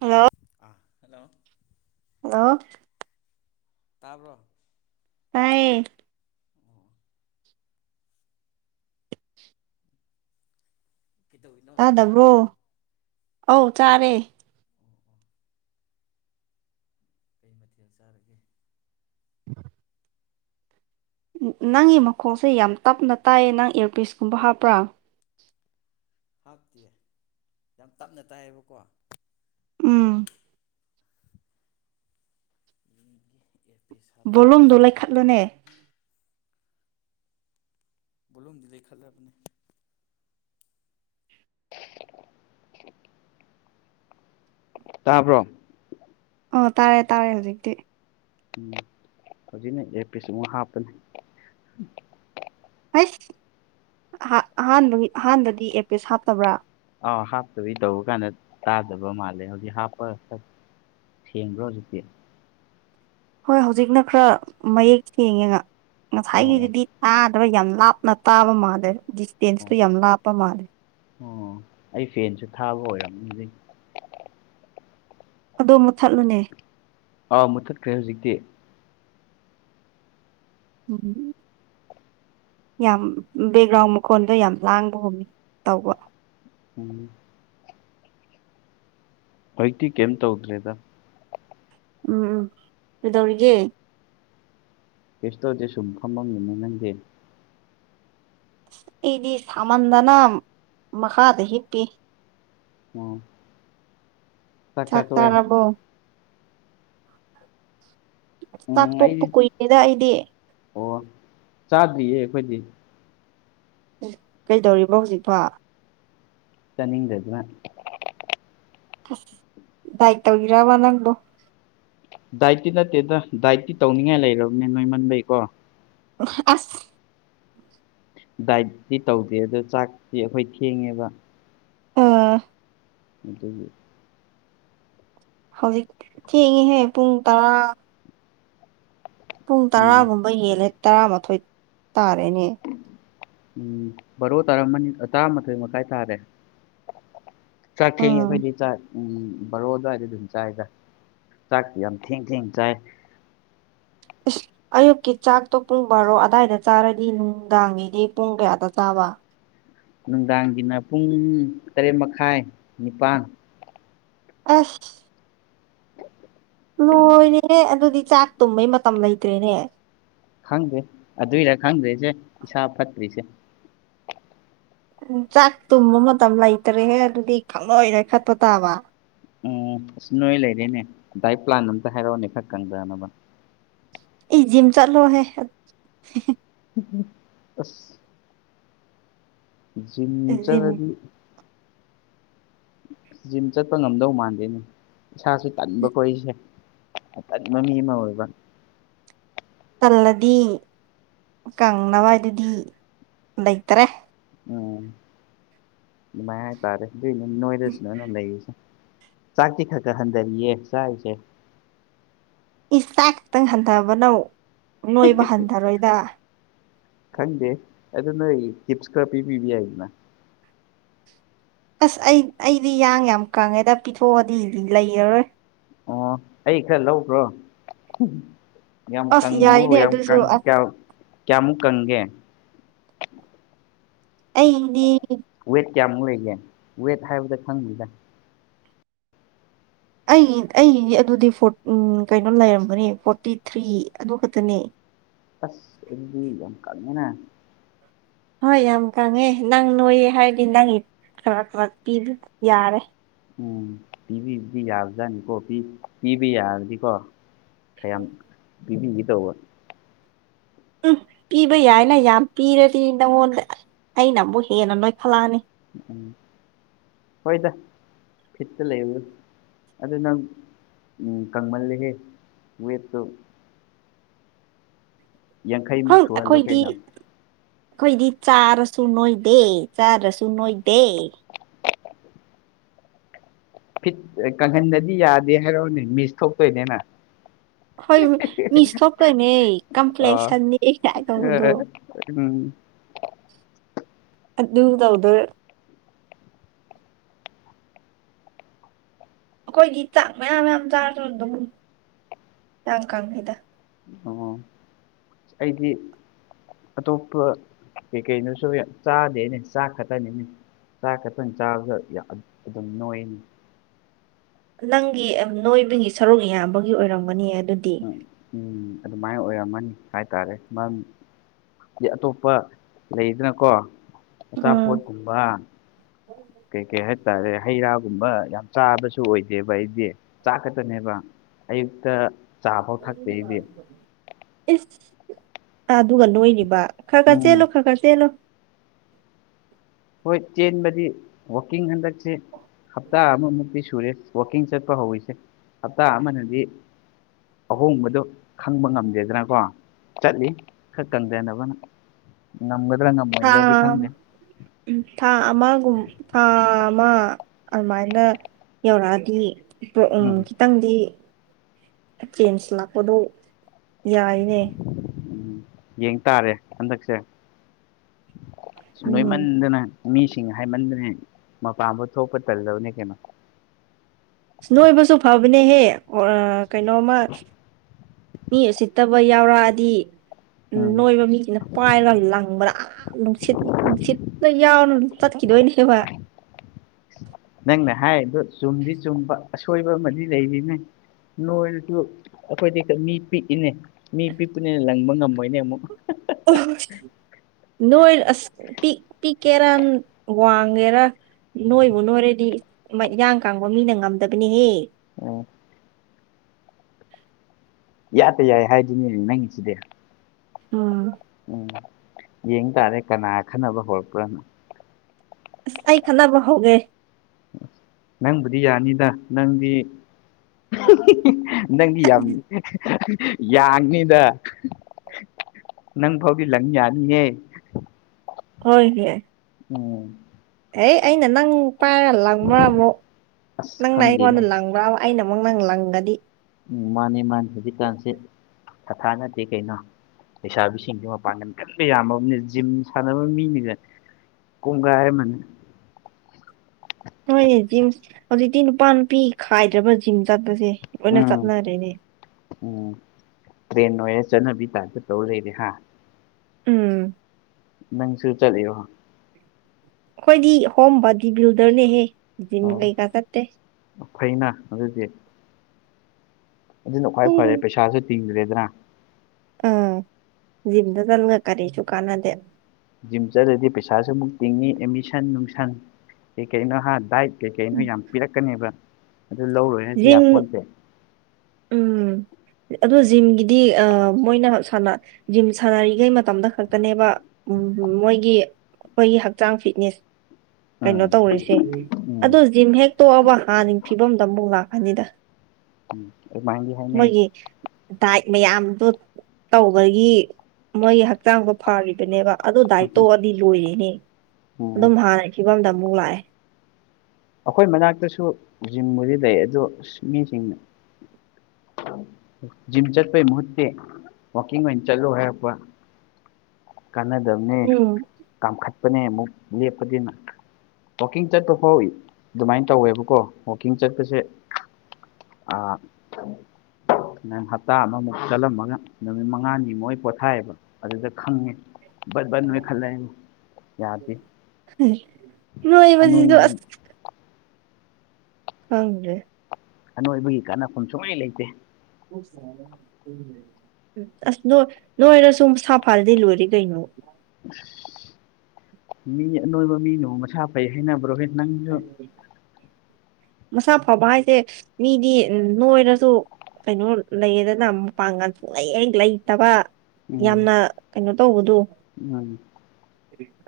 Hello ꯑꯥ hello hello ꯇꯥꯕ꯭ꯔꯣ ꯇꯌꯦ ꯑꯣ ꯀꯩꯗꯧꯔꯤꯅꯣ ꯆꯥꯛ ꯇꯥꯗꯕ꯭ꯔꯣ ꯆꯥꯔꯕꯣ ꯑꯣ ꯑꯧ ꯆꯥꯔꯦ ꯑꯣ ꯀꯩ ꯃꯊꯦꯜ ꯆꯥꯔꯒꯦ ꯅꯪꯒꯤ ꯃꯈꯣꯛꯁꯦ ꯌꯥꯝ ꯇꯞꯅ ꯇꯥꯏꯌꯦ ꯅꯪ ꯏꯌꯔꯄꯤꯁꯀꯨꯝꯕ ꯍꯥꯞꯄ꯭ꯔꯥ ꯍꯥꯞꯇꯦ ꯌꯥꯝ ꯇꯞꯅ ꯇꯥꯏꯌꯦꯕꯀꯣ ꯎꯝ ꯌꯦꯡꯒꯦ ꯑꯦꯌꯔꯄꯤꯁ ꯍꯥꯞꯄꯗꯤ ꯕꯣꯂꯨꯝꯗꯣ ꯁꯤꯅꯤ ꯂꯩꯈꯠꯂꯨꯅꯦ ꯕꯣꯂꯨꯝꯗꯤ ꯂꯩ ꯈꯠꯂꯕꯅꯦ ꯇꯥꯕ꯭ꯔꯣ ꯑꯣ ꯇꯥꯔꯦ ꯇꯥꯔꯦ ꯍꯧꯖꯤꯛꯇꯤ ꯎꯝ ꯍꯧꯖꯤꯛꯅ ꯑꯦꯌꯔ ꯄꯤꯁ ꯑꯃꯨꯛ ꯍꯥꯞꯄꯅꯤ ꯍꯩꯁ ꯑꯍꯥꯟꯕꯒꯤ ꯑꯍꯥꯟꯕꯗꯤ ꯑꯦꯌꯔꯄꯤꯁ ꯍꯥꯞꯇꯕ꯭ꯔꯥ ꯑꯥꯎ ꯍꯥꯞꯇꯕꯩ ꯇꯧꯕ ꯀꯥꯟꯗ ꯇꯥꯗꯕ ꯃꯥꯜꯂꯦ ꯍꯧꯖꯤꯛ ꯍꯥꯞꯄꯒ ꯈꯔ ꯊꯦꯡꯕ꯭ꯔꯣ ꯍꯧꯖꯤꯛꯇꯤ ꯍꯣꯏ ꯍꯧꯖꯤꯛꯅ ꯈꯔ ꯃꯌꯦꯛ ꯁꯦꯡꯉꯦꯒ ꯑꯣ ꯑꯣ ꯉꯁꯥꯏꯒꯤꯗꯨꯗꯤ ꯇꯥꯗ ꯑꯗꯨ ꯌꯥꯝ ꯂꯥꯞꯅ ꯇꯥꯕ ꯃꯥꯜꯂꯦ ꯗꯤꯁꯇꯦꯟꯁꯇꯨ ꯑꯣ ꯌꯥꯝ ꯂꯥꯞꯄ ꯃꯥꯜꯂꯦ ꯑꯣ ꯑꯩ ꯐꯦꯟꯁꯨ ꯊꯥꯕ ꯑꯣꯏꯔꯝꯅꯤ ꯑꯗꯨꯢ ꯑꯗꯣ ꯃꯨꯊꯠꯂꯨꯅꯦ ꯑꯥ ꯃꯨꯊꯠꯈ꯭ꯔꯦ ꯍꯧꯖꯤꯛꯇꯤ ꯎꯝ ꯌꯥꯝ ꯕꯦꯛꯒ꯭ꯔꯥꯎꯟ ꯃꯈꯣꯟꯗꯣ ꯌꯥꯝ ꯂꯥꯡꯕꯒꯨꯝ ꯇꯧꯕ ꯎꯝ ꯍꯧꯛꯇꯤ ꯀꯩꯝ ꯇꯧꯗ꯭ꯔꯦꯗ ꯎꯝ ꯎꯝ ꯀꯩꯗꯧꯔꯤꯒꯦ ꯀꯩꯁ ꯇꯧꯗꯦ ꯁꯨꯝ ꯐꯝꯃꯝꯃꯤꯅꯤ ꯅꯪꯗꯤ ꯑꯩꯗꯤ ꯁꯥꯃꯟꯗꯅ ꯃꯈꯥꯗ ꯍꯤꯞꯄꯤ ꯑꯣ ꯆꯥꯛ ꯆꯥ ꯇꯣꯛꯑꯦ ꯆꯠꯇꯔꯕꯣ ꯥ ꯆꯥꯛ ꯎꯝ ꯇꯣꯛꯄ ꯑꯩꯗꯤ ꯀꯨꯏꯔꯦꯗ ꯑꯩꯗꯤ ꯑꯣ ꯆꯥꯗ꯭ꯔꯤꯌꯦ ꯑꯩꯈꯣꯏꯗꯤ ꯀꯩꯗꯧꯔꯤꯕ ꯍꯧꯖꯤꯛꯐꯥꯎ ꯆꯅꯤꯡꯗꯗꯨꯅ ꯑꯁ ꯗꯥꯏ ꯇꯧꯕꯤꯔꯕ ꯅꯪꯗꯣ ꯗꯥꯏꯠꯇꯤ ꯅꯠꯇꯦꯗ ꯗꯥꯏꯠꯇꯤ ꯇꯧꯅꯤꯡꯉꯥꯏ ꯂꯩꯔꯕꯅꯤ ꯅꯣꯏꯃꯟꯕꯩꯀꯣ ꯑꯁ ꯗꯥꯏꯠꯇꯤ ꯇꯧꯗꯦ ꯑꯗꯣ ꯆꯥꯛꯇꯤ ꯑꯩꯈꯣꯏ ꯊꯦꯡꯉꯦꯕ ꯑꯥ ꯑꯗꯨ ꯍꯧꯖꯤꯛ ꯆꯦꯡꯉꯤꯍꯦ ꯄꯨꯡ ꯇꯔꯥ ꯄꯨꯡ ꯎꯝ ꯇꯔꯥꯒꯨꯝꯕ ꯍꯦꯜꯂꯦ ꯇꯔꯥꯃꯥꯊꯣꯏ ꯇꯥꯔꯦꯅꯦ ꯎꯝ ꯕꯥꯔꯣ ꯇꯔꯥꯃ ꯇꯔꯥꯃꯥꯊꯣꯏ ꯃꯈꯥꯏ ꯇꯥꯔꯦ ꯆꯥꯛ ꯊꯦꯡꯉꯦ ꯎꯝ ꯑꯩꯈꯣꯏꯗꯤ ‌ꯆꯥꯛ ꯎꯝ ꯕꯥꯔꯣꯗꯥꯏꯗꯤ ꯑꯗꯨꯝ ꯆꯥꯏꯗ ꯆꯥꯛꯇꯤ ꯌꯥꯝ ꯊꯦꯡ ꯊꯦꯡ ꯆꯥꯏ ꯏꯁ ꯑꯌꯨꯛꯀꯤ ꯆꯥꯛꯇꯣ ꯄꯨꯡ ꯕꯥꯔꯣ ꯑꯗꯥꯏꯗ ꯆꯥꯔꯗꯤ ꯅꯨꯡꯗꯥꯡꯒꯤꯗꯤ ꯄꯨꯡ ꯀꯌꯥꯗ ꯆꯥꯕ ꯅꯨꯡꯗꯥꯡꯒꯤꯅ ꯄꯨꯡ ꯇꯔꯦꯠ ꯃꯈꯥꯏ ꯅꯤꯄꯥꯜ ꯑꯁ ꯂꯣꯏꯔꯦꯍꯦ ꯑꯗꯨꯗꯤ ꯆꯥꯛ ꯇꯨꯝꯕꯩ ꯃꯇꯝ ꯂꯩꯇ꯭ꯔꯦꯅꯦ ꯈꯪꯗꯦ ꯑꯗꯨꯏꯔ ꯈꯪꯗ꯭ꯔꯦꯁꯦ ꯏꯁꯥ ꯐꯠꯇ꯭ꯔꯤꯁꯦ ꯆꯥꯛ ꯇꯨꯝꯕ ꯃꯇꯝ ꯂꯩꯇꯔꯦꯍꯦ ꯑꯗꯨꯗꯤ ꯈꯪ ꯅꯣꯏ ꯅꯣꯏꯈꯠꯄ ꯇꯥꯕ ꯎꯝ ꯑꯁ ꯅꯣꯏ ꯂꯩꯔꯦꯅꯦ ꯗꯥꯏꯠ ꯄ꯭ꯂꯥꯟ ꯑꯝꯇ ꯍꯥꯏꯔꯛꯑꯣꯅꯦ ꯈꯔ ꯈꯪꯗꯅꯕ ꯏ ꯖꯤꯝ ꯆꯠꯂꯣꯍꯦ ꯑꯁ ꯖꯤꯝ ꯖꯤꯝ ꯆꯠꯂꯗꯤ ꯖꯤꯝ ꯆꯠꯄ ꯉꯝꯗꯧ ꯃꯥꯟꯗꯦꯅꯦ ꯏꯁꯥꯁ ꯇꯟꯕ ꯀꯣ ꯑꯩꯁꯦ ꯃꯃꯤ ꯑꯃ ꯑꯣꯏꯕ ꯇꯜꯂꯗꯤ ꯀꯪꯅꯕ ꯍꯥꯏꯗꯨꯗꯤ ꯂꯩꯇꯔꯦ ꯑꯗꯨꯃꯥꯏ ꯍꯥꯏ ꯇꯥꯔꯦ‌‌ꯅꯣꯏꯔꯁ‌‌ꯁꯨꯃꯥꯏ ꯑꯗꯨꯝ ꯂꯩꯁꯦ ꯆꯥꯛꯇꯤ ꯈꯔ ꯈꯔ ꯍꯟꯊꯔꯤꯌꯦ ꯆꯥꯔꯤꯁꯦ ꯏꯁ ꯆꯥꯛ ꯈꯛꯇꯪ ꯍꯟꯊꯕꯅ ꯅꯣꯏꯕ ꯍꯟꯊꯔꯣꯏꯗ ꯈꯪꯗꯦ ꯑꯗꯨ ꯅꯣꯏ ꯇꯤꯞꯁ ꯈꯔ ꯄꯤꯕꯤꯕ ꯌꯥꯏꯗꯅ ꯑꯁ ꯑꯩ ꯑꯩꯗꯤ ꯏꯌꯥꯡ ꯌꯥꯝ ꯀꯪꯉꯦꯗ ꯄꯤꯊꯣꯛꯑꯗꯤ ꯂꯩꯔꯔꯣꯏ ꯑꯣ ꯑꯩ ꯈꯔ ꯂꯧꯒꯔꯣ ꯌꯥꯝ ꯑꯁ ꯀꯪꯕꯨ ꯌꯥꯏꯅꯦ ꯌꯥꯝ ꯑꯗꯨꯁꯨ ꯀꯪ ꯑꯁ ꯀꯌꯥ ꯀꯌꯥꯝꯃꯨꯛ ꯀꯪꯒꯦ ꯑꯩꯗꯤ ꯋꯦꯠ ꯀ꯭ꯌꯥꯃꯨꯛ ꯂꯩꯒꯦ ꯋꯦꯠ ꯍꯥꯏꯕꯗ ꯈꯪꯅꯤꯗ ꯑꯩ ꯑꯩꯒꯤ ꯑꯗꯨꯗꯤ ꯐꯣꯔꯠ ꯎꯝ ꯀꯩꯅꯣ ꯂꯩꯔꯝꯕꯅꯤ ꯐꯣꯔꯇꯤ ꯊ꯭ꯔꯤ ꯑꯗꯨ ꯈꯛꯇꯅꯦ ꯑꯁ ꯑꯗꯨꯗꯤ ꯌꯥꯝ ꯀꯥꯪꯉꯦꯅ ꯍꯣꯏ ꯌꯥꯝ ꯀꯪꯉꯦ ꯅꯪ ꯅꯣꯏꯌꯦ ꯍꯥꯏꯔꯗꯤ ꯅꯪ ꯈꯔ ꯈꯔ ꯄꯤꯕ ꯌꯥꯔꯦ ꯎꯝ ꯄꯤꯕꯤꯕꯗꯤ ꯌꯥꯕꯖꯥꯠꯅꯤꯀꯣ ꯄꯤ ꯄꯤꯕ ꯌꯥꯔꯗꯤꯀꯣ ꯈꯌꯥꯝ ꯄꯤꯕꯤꯒꯦ ꯇꯧꯕ ꯎꯝ ꯄꯤꯕ ꯌꯥꯏꯅ ꯌꯥꯝ ꯄꯤꯔꯗꯤ ꯅꯪꯉꯣꯟꯗ ꯑꯩꯅ ꯑꯃꯨꯛ ꯍꯦꯟꯅ ꯅꯣꯏꯐꯠꯂꯛꯑꯅꯤ ꯍꯣꯏꯗ ꯐꯤꯠꯇ ꯂꯩꯕꯗꯨ ꯑꯗꯨ ꯅꯪ ꯎꯝ ꯀꯪꯃꯜꯂꯦꯍꯦ ꯋꯦꯠꯇꯣ ꯌꯥꯡꯈꯩꯃꯨꯛ ꯈꯪ ꯁꯨꯍꯜꯂꯣ ꯑꯩꯈꯣꯏꯗꯤ ꯀꯩꯅꯣ ꯑꯩꯈꯣꯏꯗꯤ ꯆꯥꯔꯁꯨ ꯅꯣꯏꯗꯦ ꯆꯥꯗ꯭ꯔꯁꯨ ꯅꯣꯏꯗꯦ ꯐꯤꯠ ꯀꯪꯍꯟꯗꯗꯤ ꯌꯥꯗꯦ ꯍꯥꯏꯔꯛꯑꯣꯅꯦ ꯃꯤꯁ ꯊꯣꯛꯇꯣꯏꯅꯤꯅ ꯍꯣꯏ ꯃꯤꯁ ꯊꯣꯛꯇꯣꯏꯅꯦ ꯑꯥ ꯀꯝꯄ꯭ꯂꯦꯛꯁꯟ ꯅꯦꯒꯥꯏꯟ ꯇꯧꯕꯗꯣ ꯎꯝ ꯑꯗꯨ ꯇꯧꯗꯣꯏ ꯑꯩꯈꯣꯏꯒꯤ ꯆꯥꯛ ꯃꯌꯥꯝ ꯌꯥꯝ ꯆꯥꯔꯁꯨ ꯑꯗꯨꯝ ꯌꯥꯡ ꯀꯪꯉꯤꯗ [unintelligible] ꯑꯩꯗꯤ ꯑꯇꯣꯞꯄ ꯀꯩ ꯀꯩꯅꯣꯁꯨ ꯌꯥꯝ ꯆꯥꯗꯦꯅꯦ ꯆꯥꯛ ꯈꯛꯇꯅꯤꯅꯦ ꯆꯥ ꯈꯇꯪ ꯆꯥꯕꯗ ꯌꯥꯝ ꯑꯗꯨꯝ ꯅꯣꯏꯅꯦ ꯅꯪꯒꯤ ꯅꯣꯏꯕꯒꯤ ꯁꯔꯨꯛ ꯌꯥꯝꯕꯒꯤ ꯑꯣꯏꯔꯝꯒꯅꯤꯌꯦ ꯑꯗꯨꯗꯤ ꯎꯝ ꯎꯝ ꯑꯗꯨꯃꯥꯏꯅ ꯑꯣꯏꯔꯝꯃꯅꯤ ꯍꯥꯏꯇꯥꯔꯦ ꯃꯔꯝ ꯑꯇꯣꯞꯄ ꯂꯩꯗꯅꯀꯣ ꯎꯝ ꯑꯆꯥꯄꯣꯠꯀꯨꯝꯕ ꯀꯩ ꯀꯩ ꯍꯥꯏꯇꯥꯔꯦ ꯍꯩꯔꯥ [unintelligible] ꯌꯥꯝ ꯆꯥꯕꯁꯨ ꯑꯣꯏꯗꯦꯕ ꯑꯩꯗꯤ ꯆꯥꯛ ꯈꯛꯇꯅꯦꯕ ꯑꯌꯨꯛꯇ ꯆꯥꯐꯥꯎ ꯊꯛꯇꯦ ꯑꯩꯗꯤ ꯏꯁ ꯑꯗꯨꯒ ꯅꯣꯏꯔꯤꯕ ꯈ꯭ꯔ ꯈ꯭ꯔ ꯎꯝ ꯆꯦꯜꯂꯨ ꯈ꯭ꯔ ꯈ꯭ꯔ ꯆꯦꯜꯂꯨ ꯍꯣꯏ ꯆꯦꯟꯕꯗꯤ ꯋꯥꯛꯀꯤꯡ ꯍꯟꯗꯛꯁꯦ ꯍꯞꯇꯥ ꯑꯃꯃꯨꯛꯇꯤ ꯁꯨꯔꯦ ꯋꯥꯛꯀꯤꯡ ꯆꯠꯄ ꯍꯧꯋꯤꯁꯦ ꯍꯞꯇꯥ ꯑꯃꯅꯗꯤ ꯑꯍꯣꯡꯕꯗꯨ ꯈꯪꯕ ꯉꯝꯗꯦꯗꯅꯀꯣ ꯆꯠꯂꯤ ꯈꯔ ꯀꯪꯗꯅꯕꯅ ꯉꯝꯒꯗ꯭ꯔꯥ ꯉꯝꯃꯣꯏꯗ꯭ꯔꯗꯤ ꯈꯪꯗꯦ ꯎꯝ ꯊꯥ ꯑꯃꯒꯨꯝ ꯊꯥ ꯑꯃ ꯑꯗꯨꯃꯥꯏꯅ ꯌꯧꯔꯛꯑꯗꯤ ꯎꯝ ꯇꯣꯛꯑꯥ ꯇꯪꯗꯤ ꯆꯦꯟꯖ ꯂꯥꯛꯄꯗꯣ ꯌꯥꯏꯅꯦ ꯎꯝ ꯌꯦꯡ ꯇꯥꯔꯦ ꯍꯟꯗꯛꯁꯦ ꯎꯝ ꯅꯣꯏꯃꯟꯗꯅ ꯃꯤꯁꯤꯡ ꯍꯥꯏꯃꯟꯗꯅꯦ ꯃꯄꯥꯟꯕꯥꯎ ꯊꯣꯛꯄ ꯇꯜꯂꯕꯅꯦ ꯀꯩꯅꯣ ꯅꯣꯏꯕꯁꯨ ꯐꯕꯅꯦꯍꯦ ꯑꯥ ꯀꯩꯅꯣꯝꯃ ꯃꯤ ꯎꯁꯤꯠꯇꯕ ꯌꯥꯎꯔꯛꯑꯗꯤ ꯎꯝ ꯅꯣꯏꯕ ꯃꯤꯁꯤꯅ ꯄꯥꯏꯔ ꯂꯪꯕꯗꯥ ꯑꯥ ꯅꯨꯡꯁꯤꯠ ꯅꯨꯡꯁꯤꯠꯇ ꯌꯥꯎꯔꯒ ꯆꯠꯈꯤꯗꯣꯏꯅꯦꯕ [unintelligible] ꯅꯪꯅ ꯍꯥꯏꯔꯤꯗꯨ ꯆꯨꯝꯗꯤ ꯆꯨꯝꯕ ꯑꯁꯣꯏꯕ ꯑꯃꯗꯤ ꯂꯩꯔꯤꯅꯦ ꯅꯣꯏꯔꯁꯨ ꯑꯩꯈꯣꯏꯗꯤ ꯀꯩ ꯃꯤ ꯄꯤꯛꯏꯅꯦ ꯃꯤ ꯄꯤꯛꯄꯅꯤꯅ ꯂꯪꯕ ꯉꯝꯃꯣꯏꯅꯦ ꯑꯃꯨꯛ [unintelligible] ꯅꯣꯏ ꯑꯁ ꯄꯤꯛ ꯄꯤꯛꯀꯦꯔꯥ ꯋꯥꯡꯒꯦꯔꯥ ꯅꯣꯏꯕꯨ ꯅꯣꯏꯔꯗꯤ ꯃꯌꯥꯡ ꯀꯪꯕ ꯃꯤꯅ ꯉꯝꯗꯕꯅꯦꯍꯦ ꯎꯝ ꯏꯌꯥꯗ ꯌꯥꯏ ꯍꯥꯏꯗꯨꯅꯤꯅꯦ ꯅꯪꯒꯤꯁꯤꯗꯤ ꯑꯥ ꯎꯝ ꯌꯦꯡ ꯇꯥꯔꯦ ꯀꯅꯥ ꯈꯟꯅꯕ ꯍꯧꯔꯛꯄ꯭ꯔꯥꯅ ꯑꯁ ꯑꯩ ꯈꯠꯅꯕ ꯍꯧꯒꯦ ꯅꯪꯕꯨꯗꯤ ꯌꯥꯅꯤꯗ ꯅꯪꯗꯤ ꯅꯪꯗꯤ ꯌꯥꯝ ꯌꯥꯡꯅꯤꯗ [unintelligible] ꯅꯪꯐꯥꯎꯗꯤ ꯂꯪ ꯌꯥꯅꯤꯦꯍꯦ ꯍꯣꯏ ꯅꯦ ꯎꯝ ꯍꯩ ꯑꯩꯅ ꯅꯪ ꯄꯥꯏꯔ ꯂꯪꯕ꯭ꯔꯥ ꯑꯃꯨꯛ ꯑꯁ ꯅꯪꯅ ꯈꯪꯗꯦꯅꯦ ꯑꯩꯉꯣꯟꯗ ꯂꯪꯕ꯭ꯔꯥ ꯑꯃꯥ ꯑꯩꯅ ꯃꯨꯛ ꯅꯪ ꯂꯪꯉꯗꯤ ꯎꯝ ꯃꯥꯅꯤ ꯃꯥꯅꯤ ꯍꯧꯖꯤꯛꯀꯥꯟꯁꯦ ꯊꯥ ꯊꯥ ꯅꯠꯇꯦ ꯀꯩꯅꯣ ꯂꯩꯁꯥꯕꯤꯁꯤꯡꯖꯦ ꯃꯄꯥꯡꯒꯟ ꯀꯟꯕ ꯌꯥꯝꯃꯕꯅꯤ ꯖꯤꯝ ꯁꯥꯟꯅꯕ ꯃꯤꯒ ꯀꯣꯡꯒꯥꯏ ꯑꯃꯅꯤ ꯍꯣꯏꯅꯦ ꯖꯤꯝ ꯍꯧꯖꯤꯛꯇꯤ ꯅꯨꯄꯥ ꯅꯨꯄꯤ ꯈꯥꯏꯗ꯭ꯔꯕ ꯖꯤꯝ ꯆꯠꯄꯖꯦ ꯂꯣꯏꯅ ꯆꯠꯅꯔꯦꯅꯦ ꯑꯣ ꯇ꯭ꯔꯦꯟ ꯑꯣꯏꯔꯦ ꯆꯠꯅꯕꯤ ꯇꯥꯏꯞꯇ ꯇꯧ ꯂꯩꯔꯦ ꯍꯥ ꯎꯝ ꯅꯪꯁꯨ ꯆꯠꯂꯤꯔꯣ ꯈꯣꯏꯗꯤ ꯍꯣꯝ ꯕꯗꯤ ꯕꯤꯜꯗꯔꯅꯦꯍꯦ ꯖꯤꯝ ꯑꯣ ꯀꯩꯀꯥ ꯆꯠꯇꯦ ꯐꯩꯅ ꯑꯗꯨꯗꯤ ꯑꯗꯨꯅ ꯈ꯭ꯋꯥꯏ ꯐꯔꯦ ꯄꯩꯁꯥꯁꯨ ꯇꯤꯡꯗ꯭ꯔꯦꯗꯅ ꯑꯥ ꯖꯤꯝꯗ ꯆꯥꯠꯂꯒ ꯀꯔꯤꯁꯨ ꯀꯥꯟꯅꯗꯦꯅ ꯖꯤꯝ ꯆꯠꯂꯗꯤ ꯄꯩꯁꯥꯁꯨ ꯑꯃꯨꯛ ꯇꯤꯡꯉꯤ ꯑꯦꯠꯃꯤꯁꯟ ꯅꯨꯡꯁꯟ ꯀꯩ ꯀꯩꯅꯣ ꯍꯥ ꯗꯥꯏꯠ ꯀꯩꯀꯩ ꯅꯣ ꯎꯝ. ꯌꯥꯝ ꯄꯤꯔꯛꯀꯅꯦꯕ ꯑꯗꯨ ꯂꯧꯔꯣꯏ ꯍꯥꯏꯁꯨ ꯨꯖꯤꯝ ꯌꯥꯄꯣꯟꯇꯦ [inaudible] ꯎꯝ ꯑꯗꯣ ꯖꯤꯝꯒꯤꯗꯤ ꯑꯥ ꯃꯣꯏꯅ ꯁꯥꯅ ꯖꯤꯝ ꯁꯥꯟꯅꯔꯤꯒꯩ ꯃꯇꯝꯗ ꯈꯛꯇꯅꯦꯕ ꯎꯝ ꯃꯣꯏꯒꯤ ꯃꯣꯏꯒꯤ ꯍꯛꯆꯥꯡ ꯐꯤꯠꯅꯦꯁ ꯀꯩꯅꯣ ꯎꯝ ꯇꯧꯔꯤꯁꯦ ꯎꯝ ꯑꯗꯨ ꯖꯤꯝ ꯍꯦꯛ ꯇꯣꯛꯑꯕ ꯍꯥꯟꯅꯒꯤ ꯐꯤꯕꯝꯗ ꯑꯃꯨꯛ ꯂꯥꯛ ꯐꯅꯤꯗ ꯎꯝ ꯑꯗꯨꯃꯥꯏꯅꯗꯤ ꯍꯥꯏꯅꯩ ꯃꯣꯏꯒꯤ ꯗꯥꯏꯠ ꯃꯌꯥꯝꯗꯣ ꯇꯧꯕꯒꯤ ꯃꯣꯏꯒꯤ ꯍꯛꯆꯥꯡꯗꯣ ꯐꯔꯤꯕꯅꯦꯕ ꯑꯗꯨ ꯗꯥꯏꯇꯣꯛꯑꯗꯤ ꯂꯣꯏꯔꯦꯅꯦ ꯎꯝ ꯑꯗꯨꯝ ꯍꯥꯟꯅꯩ ꯐꯤꯕꯝꯗ ꯑꯃꯨꯛ ꯂꯥꯛꯑꯦ ꯑꯈꯣꯏ ꯃꯅꯥꯛꯇꯁꯨ ꯖꯤꯝꯕꯨꯗꯤ ꯂꯩ ꯑꯗꯣ ꯑꯁ ꯃꯤꯖꯤꯡꯅ ꯖꯤꯝ ꯆꯠꯄꯩ ꯃꯍꯨꯠꯇꯤ ꯋꯥꯛꯀꯤꯡ ꯑꯣꯏꯅ ꯆꯠꯂꯣ ꯍꯥꯏꯔꯛꯄ ꯀꯥꯟꯅꯗꯕꯅꯦ ꯎꯝ ꯀꯥꯝꯈꯠꯄꯅꯦ ꯑꯃꯨꯛ ꯂꯦꯞꯄꯗꯤꯅ ꯋꯥꯛꯀꯤꯡ ꯆꯠꯄ ꯐꯥꯎ ꯑꯗꯨꯃꯥꯏꯅ ꯇꯧꯋꯦꯕꯀꯣ ꯋꯥꯛꯀꯤꯡ ꯆꯠꯄꯁꯦ ꯑꯥ ꯅꯪ ꯍꯞꯇꯥ ꯑꯃꯃꯨꯛ ꯆꯠꯂꯝꯃꯒ ꯅꯨꯃꯤꯠ ꯃꯉꯥꯅꯤ ꯃꯨꯛ ꯑꯩ ꯄꯣꯊꯥꯏꯕ ꯑꯗꯨꯗ ꯈꯪꯉꯦ ꯕꯠ ꯕꯠ ꯅꯣꯏꯈꯠꯂꯦ ꯌꯥꯗꯦ ꯑꯅꯣꯏ ꯅꯣꯏꯕꯁꯤꯁꯨ ꯑꯁ ꯈꯪꯗꯦ ꯑꯅꯣꯏꯕꯒꯤ ꯀꯥꯟꯅꯐꯝ ꯁꯨꯂꯩ ꯂꯩꯇꯦ [unintelligible] ꯑꯁ ꯅꯣꯏ ꯅꯣꯏꯔꯁꯨꯨ ꯃꯁꯥꯐꯔꯗꯤ ꯂꯣꯏꯔꯦ ꯀꯩꯅꯣ ꯃꯤ ꯑꯅꯣꯏꯕ ꯃꯤꯅꯕꯨ ꯃꯁꯥ ꯐꯩ ꯍꯥꯏꯅꯕ꯭ꯔꯣꯍꯦ ꯅꯪꯁꯨ ꯎꯝ [inaudible] ꯃꯁꯥ ꯐꯕ ꯍꯥꯏꯁꯦ ꯃꯤꯗꯤ ꯎꯝ ꯅꯣꯏꯔꯁꯨ ꯀꯩꯅꯣ ꯂꯩꯌꯦꯗꯅ ꯃꯄꯥꯡꯒꯥꯟ ꯁꯨꯡꯂꯩꯍꯦꯛ ꯂꯩꯇꯕ ꯎꯝ ꯌꯥꯝꯅ ꯀꯩꯅꯣ ꯇꯧꯕꯗꯣ [unintelligible]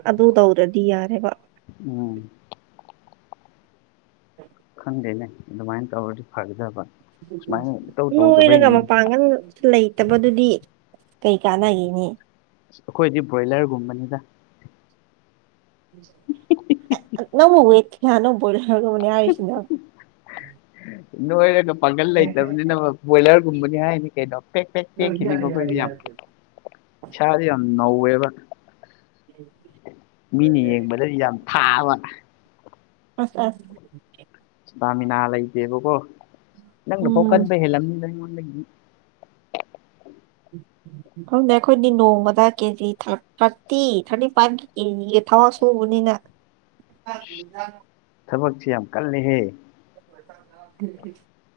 ꯑꯗꯨ ꯇꯧꯗ꯭ꯔꯗꯤ ꯌꯥꯔꯦꯕ ꯎꯝ [inaudible] ꯈꯟꯒꯅꯦ ꯑꯗꯨꯃꯥꯏꯅ ꯇꯧꯔꯗꯤ ꯐꯥꯒꯗꯕ ꯅꯨꯏꯔꯒ ꯃꯄꯥꯡꯒꯜ ꯂꯩꯇꯕꯗꯨꯗꯤ ꯀꯩ ꯀꯥꯟꯅꯒꯅꯤ ꯑꯩꯈꯣꯏꯗꯤ ꯕ꯭ꯔꯣꯏꯂꯔꯒꯨꯝꯕꯅꯤꯗ ꯅꯪꯕꯨ ꯋꯦꯏꯠ ꯀꯌꯥꯅꯣ ꯕꯣꯏꯂꯔꯔꯒꯅꯤ ꯍꯥꯏꯁꯤꯅ ꯅꯣꯏꯔꯒ ꯄꯥꯡꯒꯜ ꯂꯩꯇꯕꯅꯤꯅ ꯕꯣꯏꯂꯔꯒꯨꯝꯕꯅꯤ ꯍꯥꯏꯅꯤ ꯀꯩꯅꯣ ꯄꯦꯛ ꯇꯦꯈꯤꯅꯤꯕꯥ ꯑꯩꯈꯣꯏꯗꯤ ꯌꯥꯝ ꯏꯁꯥꯥꯁ ꯌꯥꯝ ꯅꯧꯋꯦꯕ ꯃꯤꯅ ꯌꯦꯡꯕꯗ ꯌꯥꯝ ꯊꯥꯕ ꯑꯁ ꯑꯁ ꯏꯁꯇꯥꯃꯤꯅꯥ ꯂꯩꯇꯦꯕꯀꯣ ꯅꯪꯅꯐꯥꯎ ꯎꯝ ꯀꯟꯕ ꯍꯦꯜꯂꯝꯅꯤꯗ ꯑꯩꯉꯣꯟꯗꯒꯤ [unintelligible] ꯈꯪꯗꯦ ꯑꯩꯈꯣꯏꯗꯤ ꯅꯣꯡꯃꯗ ꯀꯦꯖꯤ ꯊꯥꯔꯇꯤ ꯊꯥꯔꯇꯤ ꯐꯥꯏꯚꯀꯤ ꯀꯦꯖꯤꯒꯤ ꯊꯕꯛ ꯁꯨꯕꯅꯤꯅ [unintelligible] [unintelligible] ꯊꯕꯛꯁꯤ ꯌꯥꯝ ꯀꯜꯂꯤꯍꯦ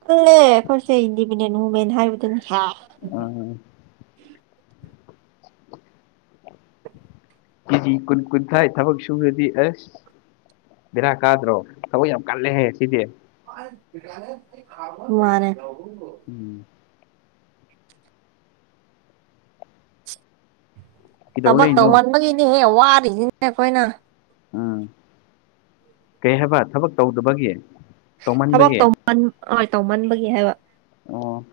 ꯀꯥꯜꯂꯦ ꯑꯩꯈꯣꯏꯁꯦ ꯏꯟꯗꯤꯄꯦꯟꯗꯦꯟ ꯋꯨꯃꯦꯟ ꯍꯥꯏꯕꯗꯨꯅ ꯑ ꯀꯦꯖꯤ ꯀꯨꯟ ꯀꯨꯟꯊ꯭ꯔꯥꯏ ꯊꯕꯛ ꯁꯨꯕꯗꯤ ꯑꯁ ꯕꯦꯔꯥ ꯀꯥꯗ꯭ꯔꯣ ꯊꯕꯛ ꯌꯥꯝ ꯀꯜꯂꯦꯍꯦ ꯁꯤꯗꯤ ꯃꯥꯅꯦ ꯎꯝ ꯀꯩꯗꯧ ꯊꯕꯛ ꯂꯩꯅꯣ ꯇꯧꯃꯟꯕꯒꯤꯅꯦ ꯍꯦ ꯋꯥꯔꯤꯁꯤꯅꯦ ꯑꯩꯈꯣꯏꯅ ꯎꯝ ꯀꯩ ꯍꯥꯏꯕ ꯊꯕꯛ ꯇꯧꯗꯕꯒꯤ ꯊꯕꯛ ꯇꯧꯃꯟꯕꯒꯤ ꯇꯧ ꯍ ꯇꯧꯃꯟꯕꯒꯤ ꯍꯥꯏꯕ ꯑꯣ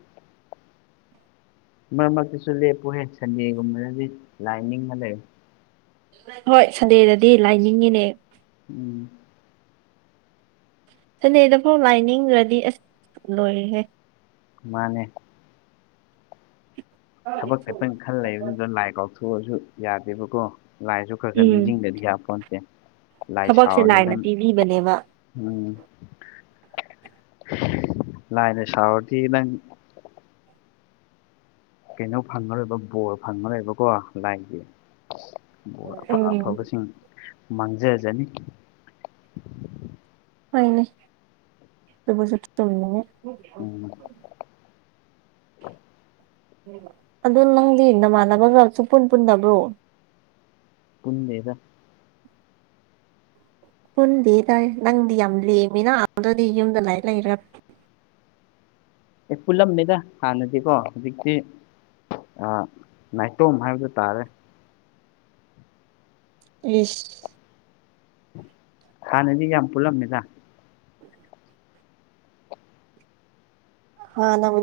ꯃꯔꯛ ꯃꯔꯛꯇꯁꯨ ꯂꯦꯞꯄꯨꯍꯦ ꯁꯟꯗꯦꯒꯨꯝꯕꯗꯗꯤ ꯂꯥꯏ ꯅꯤꯡꯉ ꯂꯩꯑꯣ ꯍꯣꯏ ꯁꯟꯗꯦꯗꯗꯤ ꯂꯥꯏ ꯅꯤꯡꯉꯤꯅꯦ ꯎꯝ ꯁꯥꯅꯗꯦꯗꯐꯥꯎ ꯂꯥꯏꯅꯤꯡꯗ꯭ꯔꯗꯤ ꯑꯁ ꯂꯣꯏꯔꯍꯦ ꯃꯥꯅꯦ ꯊꯕꯛ ꯈꯦꯛꯇꯪ ꯈꯜ ꯂꯩꯕꯗꯨꯗ ꯂꯥꯏ ꯀꯥꯎꯊꯣꯛꯑꯁꯨ ꯌꯥꯗꯦꯕꯀꯣ ꯂꯥꯏꯁꯨ ꯈꯔ ꯈꯔ ꯎꯝ ꯅꯤꯡꯁꯤꯡꯗꯗꯤ ꯌꯥꯄꯣꯟꯇꯦ ꯂꯥꯏ ꯊꯕꯛꯁꯦ ꯁꯥꯎꯔꯗ ꯂꯥꯏꯅ ꯅꯪ ꯄꯤꯕꯤꯕꯅꯦꯕ ꯎꯝ ꯂꯥꯏꯅ ꯁꯥꯎꯔꯥꯗꯤ ꯅꯪ ꯀꯩꯅꯣ ꯐꯪꯉꯔꯣꯏꯕ ꯕꯣꯔ ꯐꯪꯉꯔꯣꯏꯕꯀꯣ ꯂꯥꯏꯒꯤ ꯕꯣꯔ ꯑꯐ ꯎꯝ ꯑꯐꯕꯁꯤꯡ ꯃꯥꯡꯖꯖꯅꯤ ꯍꯥꯏꯅꯦ ꯑꯗꯨꯕꯨꯁꯨ ꯆꯨꯝꯃꯦ ꯎꯝ ꯑꯗꯣ ꯅꯪꯗꯤ ꯅꯃꯥꯟꯅꯕꯒ ꯁꯨꯛꯄꯨꯟ ꯄꯨꯟꯗꯕ꯭ꯔꯣ ꯄꯨꯟꯗꯦꯗ ꯄꯨꯟꯗꯤꯗ ꯅꯪꯗꯤ ꯌꯥꯝ ꯂꯦꯝꯃꯤꯅ ꯑꯗꯗꯤ ꯌꯨꯝꯗ ꯂꯩꯔ ꯂꯩꯔ ꯑꯦ ꯄꯨꯜꯂꯝꯃꯦꯗ ꯍꯥꯟꯅꯗꯤꯀꯣ ꯍꯧꯖꯤꯛꯇꯤ ꯅꯥꯏꯇꯣꯝ ꯍꯥꯏꯕꯗꯨ ꯇꯥꯔꯦ ꯏꯁ ꯍꯥꯟꯅꯗꯤ ꯌꯥꯝ ꯄꯨꯜꯂꯝꯃꯤꯗ ꯍꯥꯟꯅꯕꯨꯗꯤ